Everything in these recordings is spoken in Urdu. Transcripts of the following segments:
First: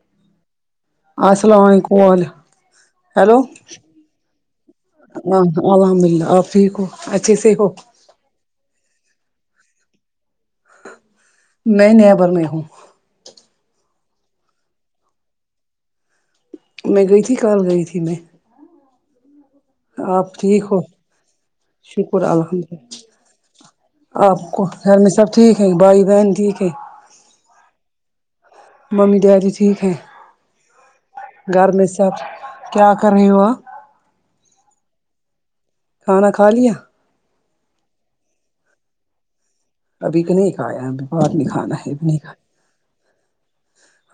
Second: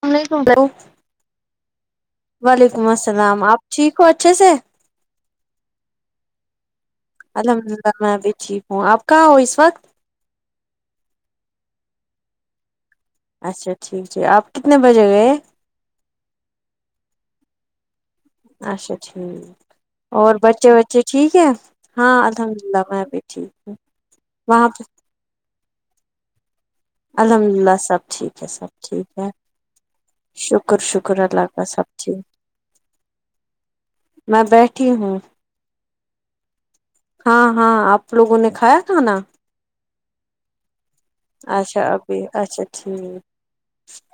س نہیں سن السلام علیکم وعل [inaudible] وعلیکم السلام آپ ٹھیک ہو اچھے سے ہ الحمد للہ آپ ٹھیک ہو اچھے سے ہو الحمد للہ میں بھی ٹھیک ہوں آپ کہاں ہو اس وقت [unintelligible] میں نیابر میں ہوں اچھا ٹھیک ٹھیک آپ کتنے بجے گئے [unintelligible] میں گئی تھی کال گئی تھی میں [unintelligible] اچھا ٹھیک [unintelligible] آپ اور ٹھیک بچے ہو بچے ٹھیک ہے ہاں الحمد للہ میں بھی ٹھیک ہ آپ کو گھر میں سب ٹھیک ہے بھائی بہن ٹھیک ہے الحمد للہ سب ٹھیک ہے سب ممی ڈیڈی ٹھیک ہے شکر شکر اللہ کا گھر میں سب کیا کر رہی ہو میں بیٹھی ہوں کھانا کھا لیا ہاں ہاں آپ لوگوں نے کھایا کھانا ابھی کہ نہیں کھایا ہم اچھا ابھی اچھا ٹھیک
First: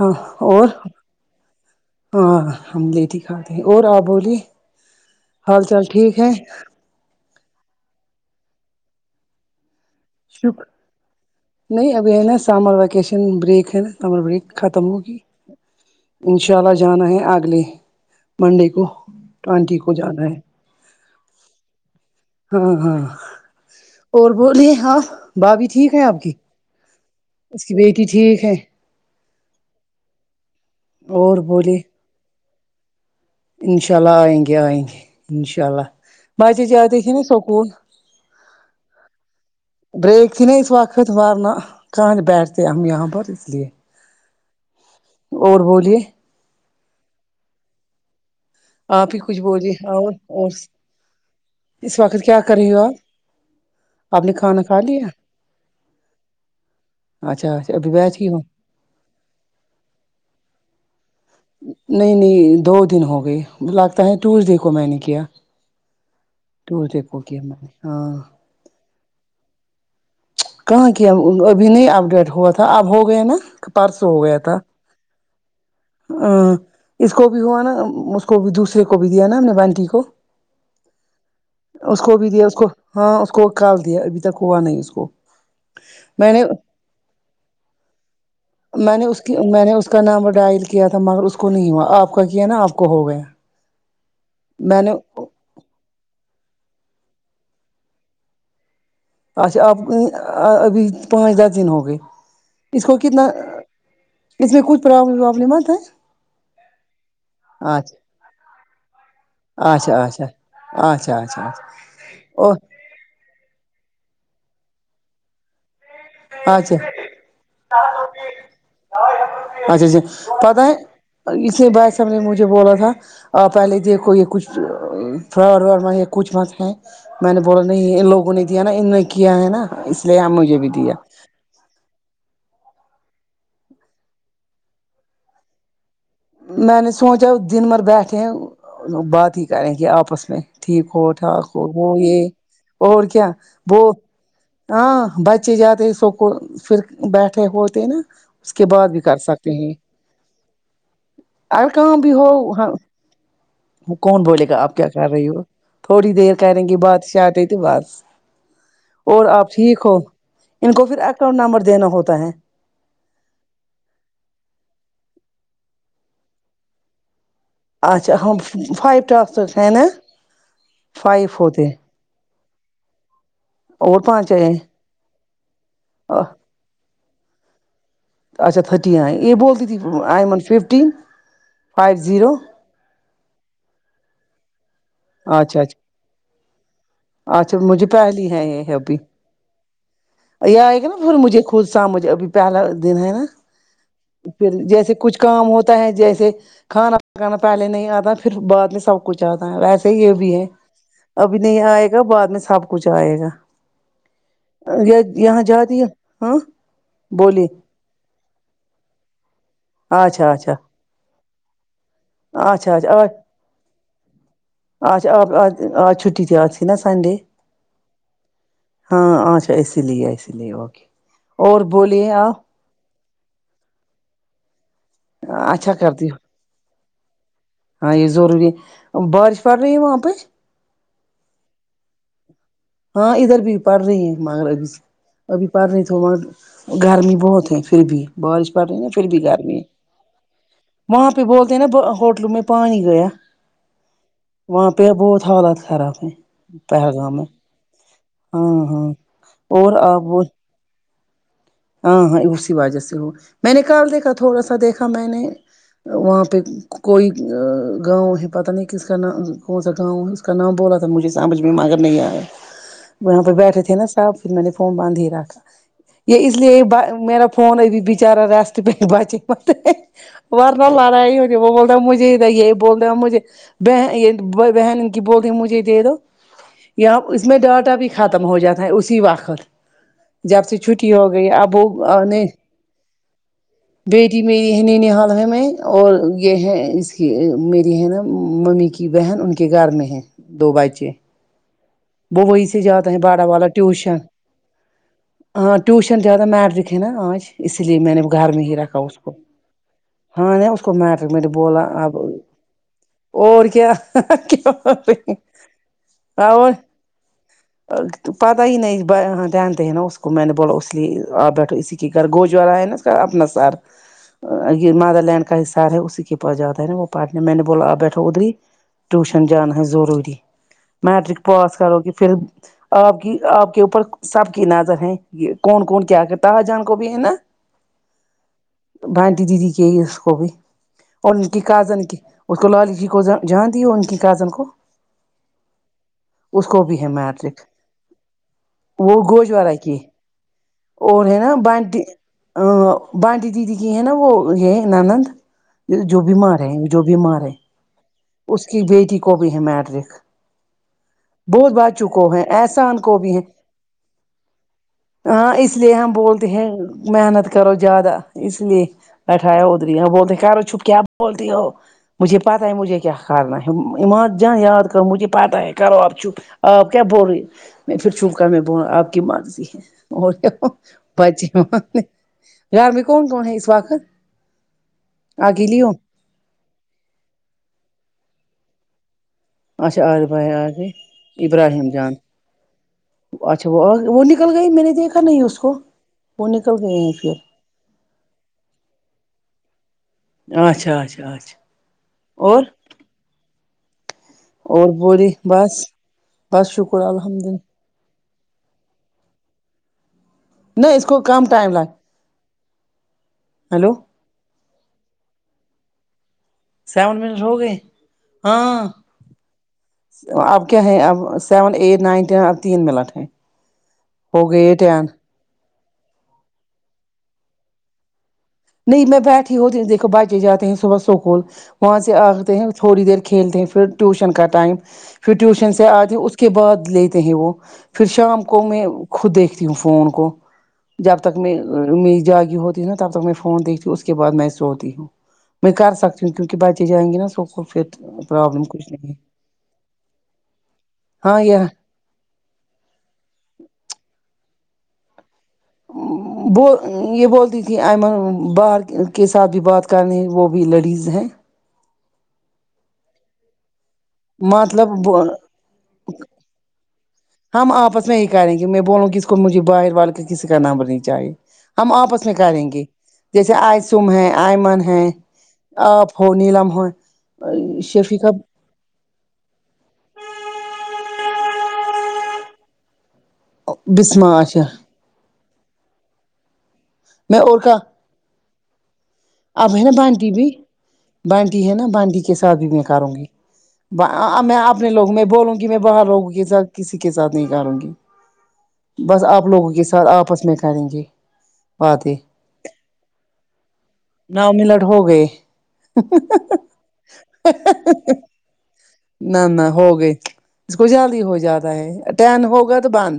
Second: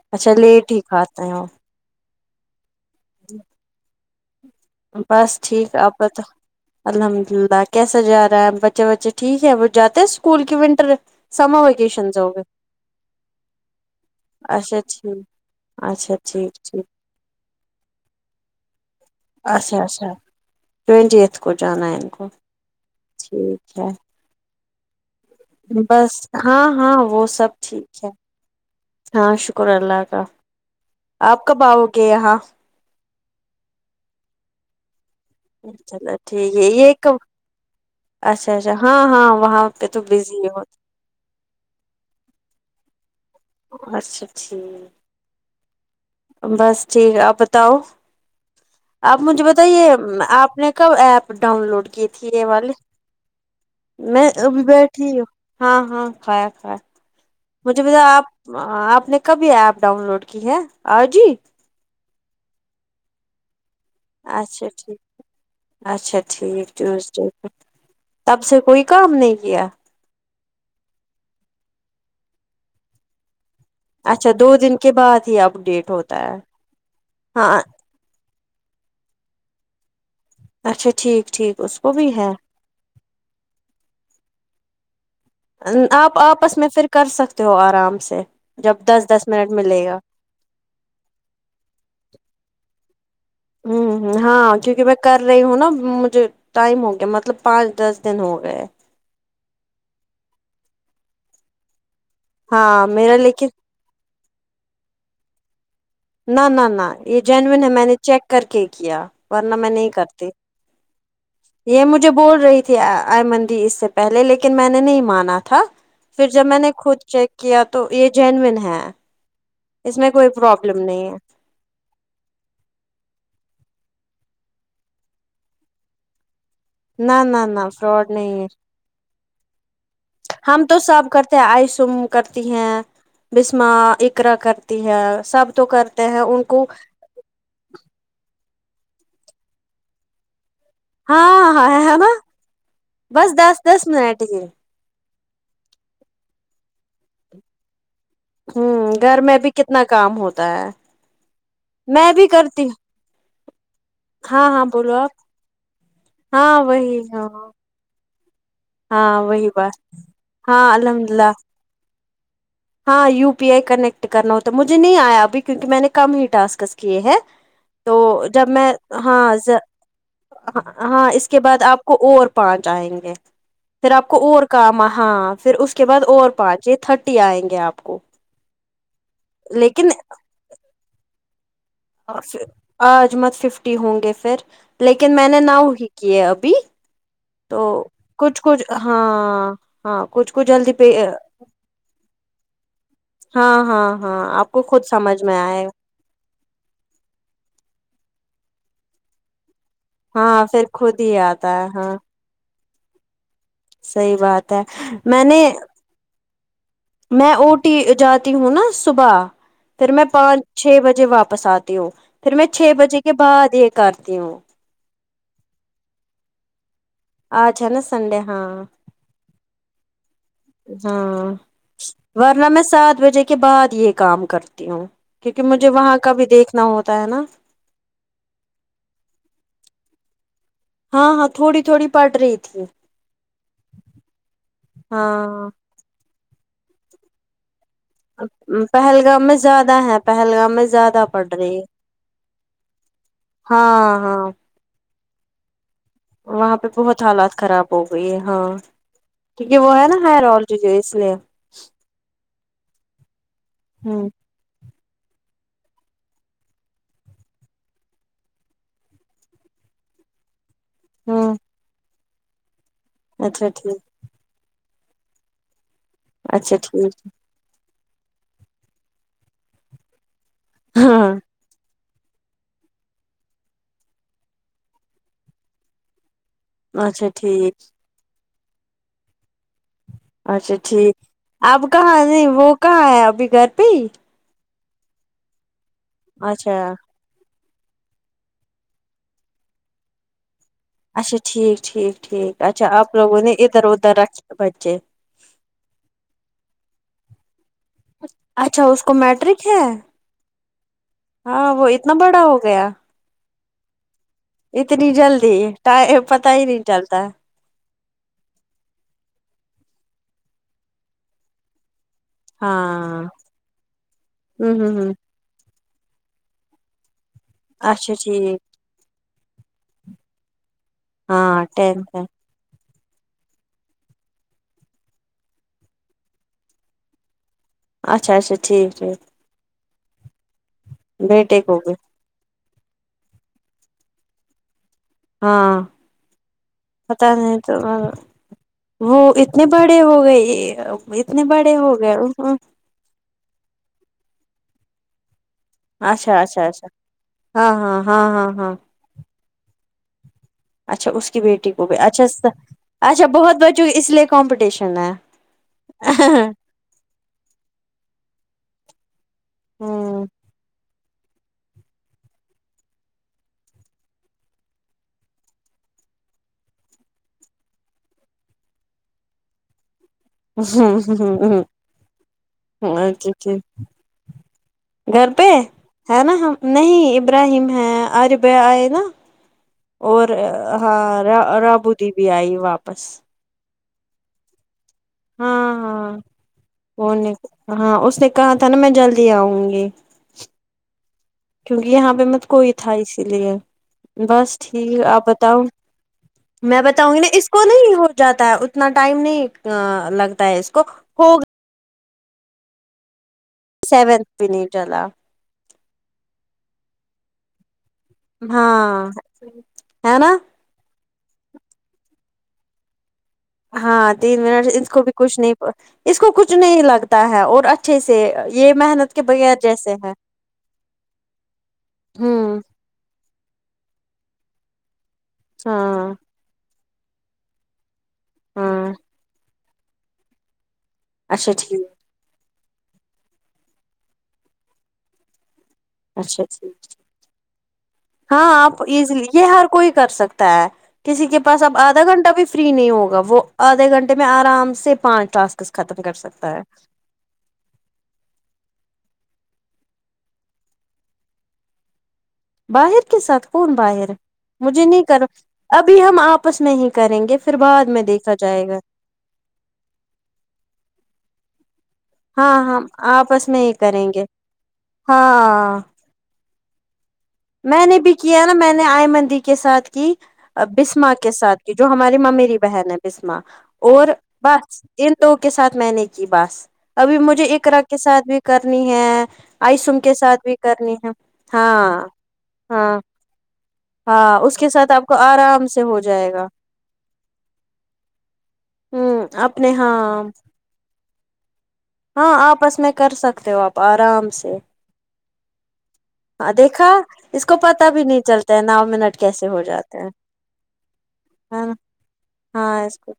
ہاں اچھا لیٹ اور ہی کھاتے ہیں وہ ہاں ہم لیٹ ہی کھاتے ہیں اور آپ بولی بس حال چال آپ ٹھیک بت ہے الحمد للہ کیسا جا رہا ہے بچے بچے ٹھیک ہے وہ جاتے اسکول کی شکر ونٹر سمر نہیں ابھی ویکیشنز ہے ہو نا گئے سامر ویکیشن بریک ہے سامر بریک اچھا ختم ہوگی ٹھیک اچھا ٹھیک انشاء اللہ ٹھیک جانا ہے اگلے منڈے کو اچھا ٹوینٹی کو اچھا جانا ہے ٹوینٹیت کو جانائن گ ہاں ہاں اور بولیے ہاں بھا بی ٹھیک ہے آپ بس کی ہاں ہاں وہ سب اس کی بیٹی ٹھیک ہے ہاں شکر اللہ کا اور آپ کب بولے آؤ گے یہاں انشاء اللہ آئیں گے آئیں گے انشاء اللہ چلو ٹھیک بچے ہے یہ جاتدے تھے کب نا سکول اچھا اچھا ہاں ہاں وہاں پہ تو بزی ہی ہو اتوار نا کان بیٹھ کے ہم یہاں پر لیے اچھا ٹھیک اور بولیے بس ٹھیک آپ بتاؤ ہی آپ کچھ مجھے بولیے بتائیے اور اور آپ نے کب ایپ ڈاؤن لوڈ اس کی وقت تھی کیا یہ کر والے رہی ہو آپ آپ میں نے ا کھانا بھی کھا لیا بیٹھی ہ ہاں ہاں کھایا کھایا اچھا اچھا مجھے ابھی بتا بیچ آپ ہی ہو آپ نے کبھی ایپ ڈاؤن لوڈ کی ہے آ جی نہیں نہیں دو دن ہو گئے لگتا ہے ٹوزڈے اچھا کو میں ٹھیک نے کیا اچھا ٹھیک کو ٹیوزڈے کیا میں نے ہاں تب سے کوئی کام نہیں کیا کہاں کیا ابھی نہیں اپڈیٹ ہوا تھا اب ہو گیا نا پارسو ہو اچھا گیا دو تھا دن کے بعد ہی اپڈیٹ ہوتا ہے ا اس کو بھی ہوا ہاں نا م کو بھی دوسرے کو بھی دیا نا ہم نے بانٹی کو اچھا ٹھیک ٹھیک اس کو بھی ہے دیا اس کو ہاں اس کو کال دیا ابھی تک ہوا نہیں اس کو آپ آپس میں پھر کر سکتے ہو آرام سے جب دس دس منٹ ملے گا نامبر ڈائ کیا تھا مگر اس کو نہیں ہوا آپ کا کیا ہے نا آپ کو ہو گیا ہوں ہ ہاں کیوں کہ میں کر رہی ہوں نا مجھے ٹائم ہو گیا مطلب پانچ دس دن ہو گئے اچھا آپ ابھی پانچ دس دن ہوگئے اس ہاں کو میرا کتنا لیکن اس میں کچھ پرابلم وابلم مت ہیں نہ نہ نہ یہ جینوون ہے میں نے چیک کر کے کیا ورنہ میں نہیں اچھا اچھا اچھا کرتی اچھا اچھا اچھا یہ مجھے بول او رہی تھی آئی مندی اس سے پہلے لیکن میں نے نہیں مانا تھا پھر جب اچھا میں نے اچھا خود چیک کیا تو یہ جینوین ہے اچھا اس اچھا میں کوئی پتا ہے پرابلم نہیں اسی بھائی صاحب نے مجھے بولا تھا اور پہلے دیکھو یہ کچھ فلاور وور م یا کچھ مت ہے نہ میں نے نہ بولا نہ نہیں ان فراڈ لوگوں نے ہے دیا نا انوں کیا ہے نا اس لیے آ مجھے بھی دیا آئیسوم کرتی ہیں بسما اکرا کرتی ہے سب تو کر ہیں ان کو میں نے سوچا دن بھر بیٹھیں بات ہی کریں کہ آپس میں ٹھیک ہو ٹھاک ہاں ہو ہاں ہو ہے نا یہ اور کیا بس دس دس وہ منٹ ہی ہ ہاں بچے جاتے سک پھر بیٹھے ہوتے نا اس کے بعد بھی کر گھر میں سکتے ہیں کتنا کام ہوتا ہے اور کہاں میں بھی ہو کرتی ہاں ہوں۔ وہ کون بولے ہاں گا ہاں آپ کیا بولو کر رہی ہو تھوڑی دیر ہاں کریں گی وہی باتشاہ ہاں آت ت بس ہاں اور وہی آپ بات ٹھیک ہو ان ہاں کو پھر الحمد للہ اکاؤنٹ نمبر دینا ہوتا ہے ہاں یو پی آئی کنیکٹ کرنا ہوتا مجھے نہیں آیا ابھی کیونکہ میں نے کم ہی ٹاسک کیے ہیں اچھا تو ہم جب میں فائیو ہاں ٹاسک ہے نا ہاں فائیو اس کے بعد ہوتے آپ آ کو اور پانچ آئیں گے پھر آپ کو پانچ اور آئے کام ہاں پھر اس اس کے بعد اور پانچیں تھرٹی آئیں گے آپ کو اچا تھٹین آ یہ بولتی تھی لیکن آئن ففٹین فائیو زیرو آجمت ففٹی ہوں گے پھر لیکن میں نے اچھا ناؤ ہی اچھا کیے ابھی اچھا تو مجھے پہلی کچھ ہے کچھ یہ ابھی ہاں ہاں کچھ کچھ یہ جلدی آئے گا پہ نا پھر مجھے خود سا مجھے ابھی پیالا دن ہے نا ہاں ہاں ہاں پھر آپ کو خود جیسے کچھ سمجھ میں کام آئے ہوتا ہے جیسے کھانا پکانا پہلے نہیں آتا پھر بعد میں سب کچھ آتا ہے ویسے ہی یہ بھی ہے ہاں پھر خود ہی ابھی آتا نہیں ہے آئے گا بعد میں سب کچھ آئے گا صحی بات ہے یہ میں نے یہاں جاتی ہے ہاں میں بولیے جاتی ہوں نا صبح پھر میں اچھا پانچ اچھا چھ بجے واپس آتی ہوں پھر میں چھ اچھا بجے کے بعد یہ کرتی ہوں آج آپج آج چھٹی ت آجی نا سنڈے آ چین سڈے ہاں ہاں اچھا اسی لیے لیے اوکے ہاں اور بولیے آپ ورنہ میں سات بجے کے بعد یہ کام کرتی ہوں کیونکہ مجھے اچھا وہاں کرتی کا ہو بھی دیکھنا ہوتا ہے نا ہاں یہ ضروری بارش پڑ رہی ہے وہاں پہ ہاں ہاں تھوڑی تھوڑی پڑ رہی تھی ہاں ادھر بھی پڑھ رہی ہیں مگر ابھی ابھی ہاں پڑھ رہی تو م گرمی بہت ہے پھر بھی بارش پڑ رہی نا پھر بھی پہلگام گھر میں زیادہ ہے پہلگام میں زیادہ وہاں پہ پڑ بولتے رہی ہیں ہے نا ہوٹلوں میں پانی گیا ہاں ہاں وہاں پہ بہت حالات خراب ہے وہاں پہ بہت پہلگام میں حالات خراب ہو گئی ہے ہاں کیونکہ وہ اور ہے نا آپ ہے رول جو جو اس لیے ہاں ہاں اسی وجہ سے ہو میں نے کال ہوں دیکھا تھوڑا سا دیکھا میں نے وہاں پہ کوئی گاؤں ہے پتہ نہیں کس کا ن کون سا گاؤں ہے کاناام بولا تھا مجھے ہوں سمجھ میں مگر نہیں آیا وہاں پہ اچھا بیٹھے تھے ٹھیک نا صاحب پھر میں نے فون باندھ ہی رکھا یہ اس اچھا لیے ٹھیک میرا فون ا بھی بچارا ریسٹ پہ بچے م بار نہ لارا ہی ہاں ہو ج وہ مجھے اھر یہی بول رہے ہو مجھے ب بہن کی بول رہ مجھے دے دو [inaudible] اچھا اس میں ٹھیک ڈاٹا بھی ختم ہو جاتا ہے اسی واقت جب سے چھٹی ہوگی اب کہاں نہیں وہ کہاں ہے ابھی گھر پہ ہی بیٹی میری ہے نین حال ہے میں اور یہ ہے اچھا اس [inaudible] کہ میری ہے نا ممی کی بہن ان کے گھر میں ہے دو بچے [inaudible] وہ وہی سے جاتا ہے باڑا والا ٹیوشن [inaudible] ہاں ٹیوشن زیادہ میٹ دکھے نا آج اسی لیے میں نے گھر میں ہی اچھا رکھا اس کو میٹرک ہے ہاں نہیں اس کو میٹر میں نے ہاں بولا وہ اتنا اب بڑا ہو گیا اور کیا کیا اتنی جلدی ٹ پت ہی اور نہیں چلتا پتا ہی نہیں دھیان د ہیں نا اس کو میں نے بولو اس لیے آپ بیٹھو اسی کر گوجارا ہے نا ہاں اپنا سر ہوں یہ ہوں ہوں مادر لینڈ کا حساب ہے اسی کے پاس جاتا ہے نا وہ پارٹ میں نے بولا آپ اچھا بیٹھا ادری ٹھیک ٹیوشن جانا ہے ضروری میٹرک ہاں پاس کرو گ ٹینتھ ہے پھر آپ کی آپ کے اوپر سب کی نظر ہے کون کون کیا کرتا جان کو بھی ہے نا اچھا اچھا ٹھیک ٹھیک بانٹی دیدی کےی اس کو بھی [inaudible] اور ان کی بیٹے کو بھی کازن کی اس کو لالی جی کو جاں دی ان کی کازن کو ہاں اس کو بھی ہے پتا نہیں میٹرک تو وہ اتنے گوجوارہ کی بڑے ہو گئے اتنے بڑے ہو گئے [inaudible] بانٹیے د تی کہین نہا وہ یہ نندند [inaudible] جو بھی اچھا مارے اچھا ہیں اچھا جو بھی مار رہے ہاں ہاں ہاں ہاں اس ہاں کی بیٹی کو بھی ہے میڈرک [inaudible] اچھا اس کی بیٹی کو بھی اچھا ہے احسان کو اچھا بھی ہے بہت بچوں کی اس لیے کمپٹیشن ہے ہاں اس لیے ہم ہ بولتے ہیں محنت کرو زیادہ اس لیے بیٹھایا ادری ہے بولتے کہ رہو چپ کیا بولتی ہو مجھے پت ہے مجھے کیا کرنا ہے ایمار جان د کر مجھے پت ہے کرو آپ چوپ آپ کیا بول رہے ہیں پھر چوپ کر میں بول رہا آپ کی مرضی ہے اوبچ ار بھی کون کون ہے اس وقت [inaudible] گھر پہ اکیلی ہو ہے نا ہم نہیں ابراہیم ہیں آر ب آئے نا اچھا اور عارف بھائی آ گئے ہاں ابراہیم رابو دی جان بھی آئی واپس [inaudible] اچھا وہ وہ نکل گئی میں نے دیکھا نہیں ہاں اس کو ہاں وہ نکل گئے ہیں وہ نے پھر ہاں اس نے کہا تھا نا میں جلدی آؤں گی اچھا اچھا اچھا کیونکہ یہاں پہ مت کوئی اور تھا اسی لیے بس اور ٹھیک آپ بولی بتاؤ بس بس میں شکر بتاؤں گی نا الحمد اس کو للہ نہیں جاتا ہے اتنا ٹائم نہیں لگتا ہے اس کو ہوگ ٹائم لگ [inaudible] ہیلو سیونتھ بھی چلا [inaudible] سیون منٹ ہو گئے [inaudible] ہاں ہے نا اب کیا ہے اب سیون اے نائن ٹین اب تین میں لٹیں [inaudible] ہاں تین منٹ اس کو بھی کچھ نہیں اس کو کچھ نہیں لگتا ہے اور اچھا چیسے یہ [inaudible] نہیں میں بغیر بیٹھی ہوتی جیسے دیکھو ہے بچے جاتے ہیں صبح سکول وہاں سے آتے ہوں ہیں تھوڑی دیر کھیلتے ہیں پھر ٹیوشن کا ٹائم پھر ٹیوشن ہاں سے آتی اس کے بعد لیتے ہیں وہ پھر شام کو میں ہاں خود دیکھتی ہوں فون کو جب تک اچھا میں ٹھیک میری جاگی ہوتی نا تب تک میں فون دیکھتی ہوں اس کے بعد میں سوتی ہوں [inaudible] میں کر سکتی ہوں اچھا کیونکہ ٹھیک بچے جائیں گے نا س ہاں پرابلم آپ کچھ نہیں ہے ایزلی یہ ہر کوئی کر سکتا ہے کسی کے پس اب آ آدھا گھنٹہ بھی فری نہیں ہوگا وہ آدھے گھنٹے میں آرام سے پانچ ٹاسک ختم کر سکتا ہے وہ یہ بولتی تھی ایمن بار کے ساتھ بھی بات کرنے وہ بھی لیڈیز ہیں باہر کے ساتھ کون باہر مجھے مطلب نہیں کرو ابھی ہم آپس میں ہی کریں گے پھر ہم بعد آپس میں یہ دیکھا کہ رہیں گے کہ جائے گا میں بولوں گ کہ اس کو مجھے باہر والال کے کسی کا نامرنی چاہے ہم آپس ن ہاں کریں گے ہم آپس جیسے میں ہی آئی کریں سوم گے ہے آئ من ہے ہاں آپ ہو نیلم ہو میں نے بھی شفیقہ کیا نا میں نے آئی مندی کے ساتھ کی بسما کے ساتھ کی جو ہماری ماں میری بہن ہے بسما اور بسما آشا بس ان دو کے ساتھ میں نے کی بس ابھی میں مجھے اور اکر کا کے ساتھ بھی کرنی ہے اب ہے نا آئیسوم کے بانٹی ساتھ بھی کرنی ہے بانٹی ہے نا ہاں بانٹی کے ساتھ بھی میں ہاں کراروں گی ہاں میں اس کے اپنے ساتھ آپ کو لوگوں میں بولوں آرام گی میں سے ہو باہر لوگوں جائے گا کے ساتھ کسی کے ساتھ نہیں کرالوں گی ہ بس آپ لوگوں اپنے کے ساتھ ہاں آپس میں کریں گے بات ہاں آپ اس میں کر سکتے ہو آپ آرام نو سے منٹ ہو گئے ہاں دیکھا اس کو پتا بھی نہیں چلتا ہے نو منٹ کیسے ہو جاتے ہیں ج کو جلد ہی ہو جاتا ہے اٹین ہوگا ہاں تو اس کو بند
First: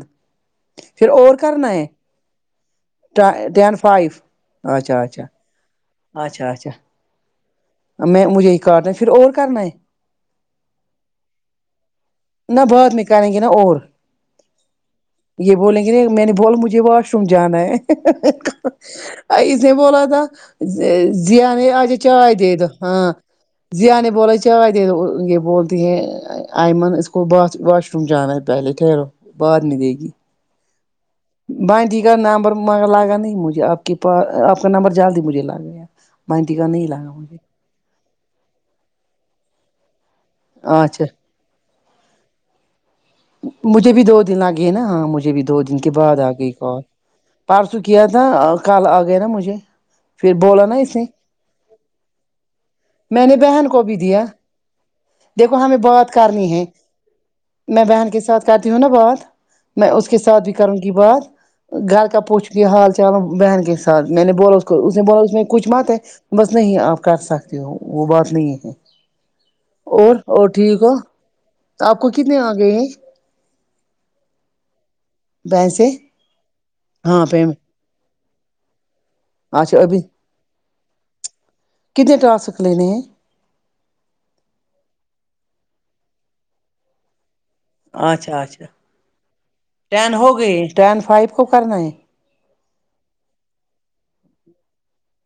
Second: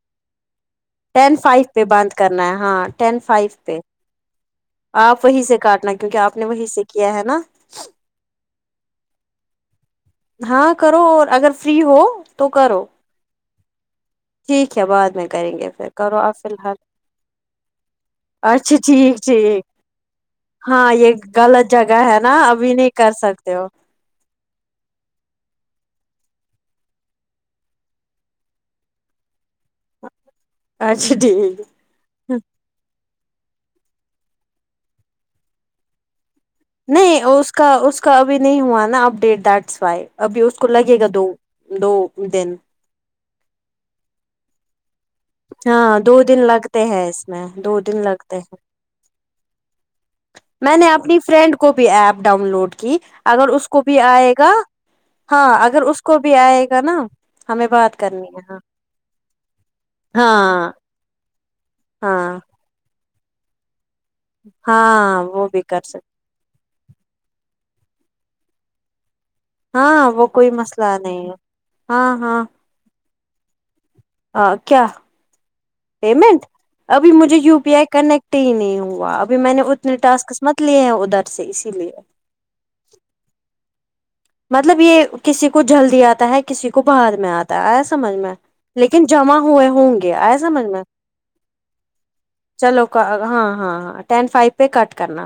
پھر ٹین اور فائیو کرنا پہ ہے بند کرنا ہے ہاں ٹین فائیو پہ ٹین فائیو اچھا اچھا آپ وہیں سے کاٹنا کیونکہ آپ نے اچھا وہی اچھا سے کیا ہے نا میں مجھے ہی کاٹنا ہے پھر اور کرنا ہے ہاں کرو اور اگر فری ہو تو نہ کرو بعد میں کریں گے نا اور ٹھیک ہے بعد میں کریں یہ بولیں پھر گے کرو میں نے آپ فی بولا الحال مجھے واش روم جانا ہے اچھا ٹھیک [unintelligible] اس ٹھیک نے بولا تھا ہاں یہ جیا غلط نے آج جگہ ہے نا چائے دے دو ابھی نہیں ہاں کر سکتے ہو دانے بول جاہائے یہ بولتے ہیں آئمن وھ واش روم جانا ہے پہےٹیرو باہر نہیں دے گی اچھا ٹھیک ہے بانٹی نمبر لگا نہیں مجھے آپ کی آپ کا نمبر جلدی مجھے لا گیا مائٹی کاانی [unintelligible] نہیں اس کا اس کا ابھی نہیں ہوا نا اپ ڈیٹ دیٹ وائی ابھی اس کو لگے اچھا گا دو دو دن مجھے بھی دو دن لگے نا ہاں مجھ مجھ بھی دو دن کے ہاں بعد دو آ دن گئی کال لگتے ہیں اس میں پرارسو دو دن کیا تھا لگتے ہیں کل آ گیا نا مجھے پھر بولا نا میں نے اس اپنی فرینڈ کو بھی ایپ ڈاؤن لوڈ کی میں نے اگر اس بہن کو بھی دیا آئے گا ہاں دیکھو ہمیں اگر اس بات کو بھی کرنی ہے آئے گا نا ہمیں میں بات بہن کے کرنی ساتھ ہے ہاں کرتی ہوں نا بات میں اس کے ساتھ بھی ہاں کروں گی بات گھر کا ہاں پوچھ بھی حال چال بہن کے ساتھ س میں نے بولا اس کو اس نے بولا ہاں اس میں وہ بھی کچھ کر مات ہے سک بس نہیں آپ کر سکتے ہو وہ بات نہیں ہے ہاں اور وہ اور کوئی ٹھیک ہو مسئلہ نہیں ہے آپ کو ہاں کتنے آ گئے ہیں کیا کیا بس پیمنٹ ابھی مجھے یو پی آئی کنیکٹ ہی نہیں ہوا اب ابھی میں نے اچھا اتنے ابھی ٹاسکس مت لیے ہیں ادھر سے اسی لیے کتنے ٹاسک لینے مطلب یہ کسی کو جلدی آتا ہے کسی کو بر میں آتا آئے سمجھ میں اچھا اچھا لیکن جمع ہوئے ہوں گے ٹین ہو آئے سمجھ گئی میں ٹین فائیو کو کرنا ہے چلو ہاں ہاں ہاں ٹین فائیو پہ کٹ کرنا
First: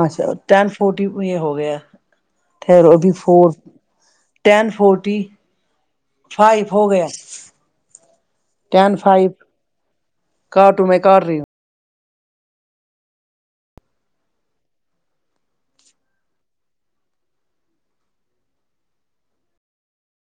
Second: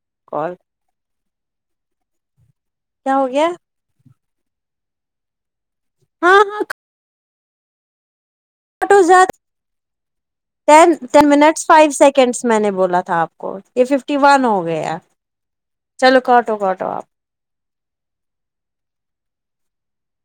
اچھا کال ٹین فورٹی یہ ہو گیاب کیا ہو فور گیا ٹین فورٹی ہاں ہاں فائیو ہو گیا مٹ فو ٹین فائیو سیکڈ کاٹو میں [unintelligible] کاٹ رہی ہوں ڈ میں نے بولا تھا آپ کو یہ ففٹی ون ہو گیا چلو کاٹو کوٹو آپ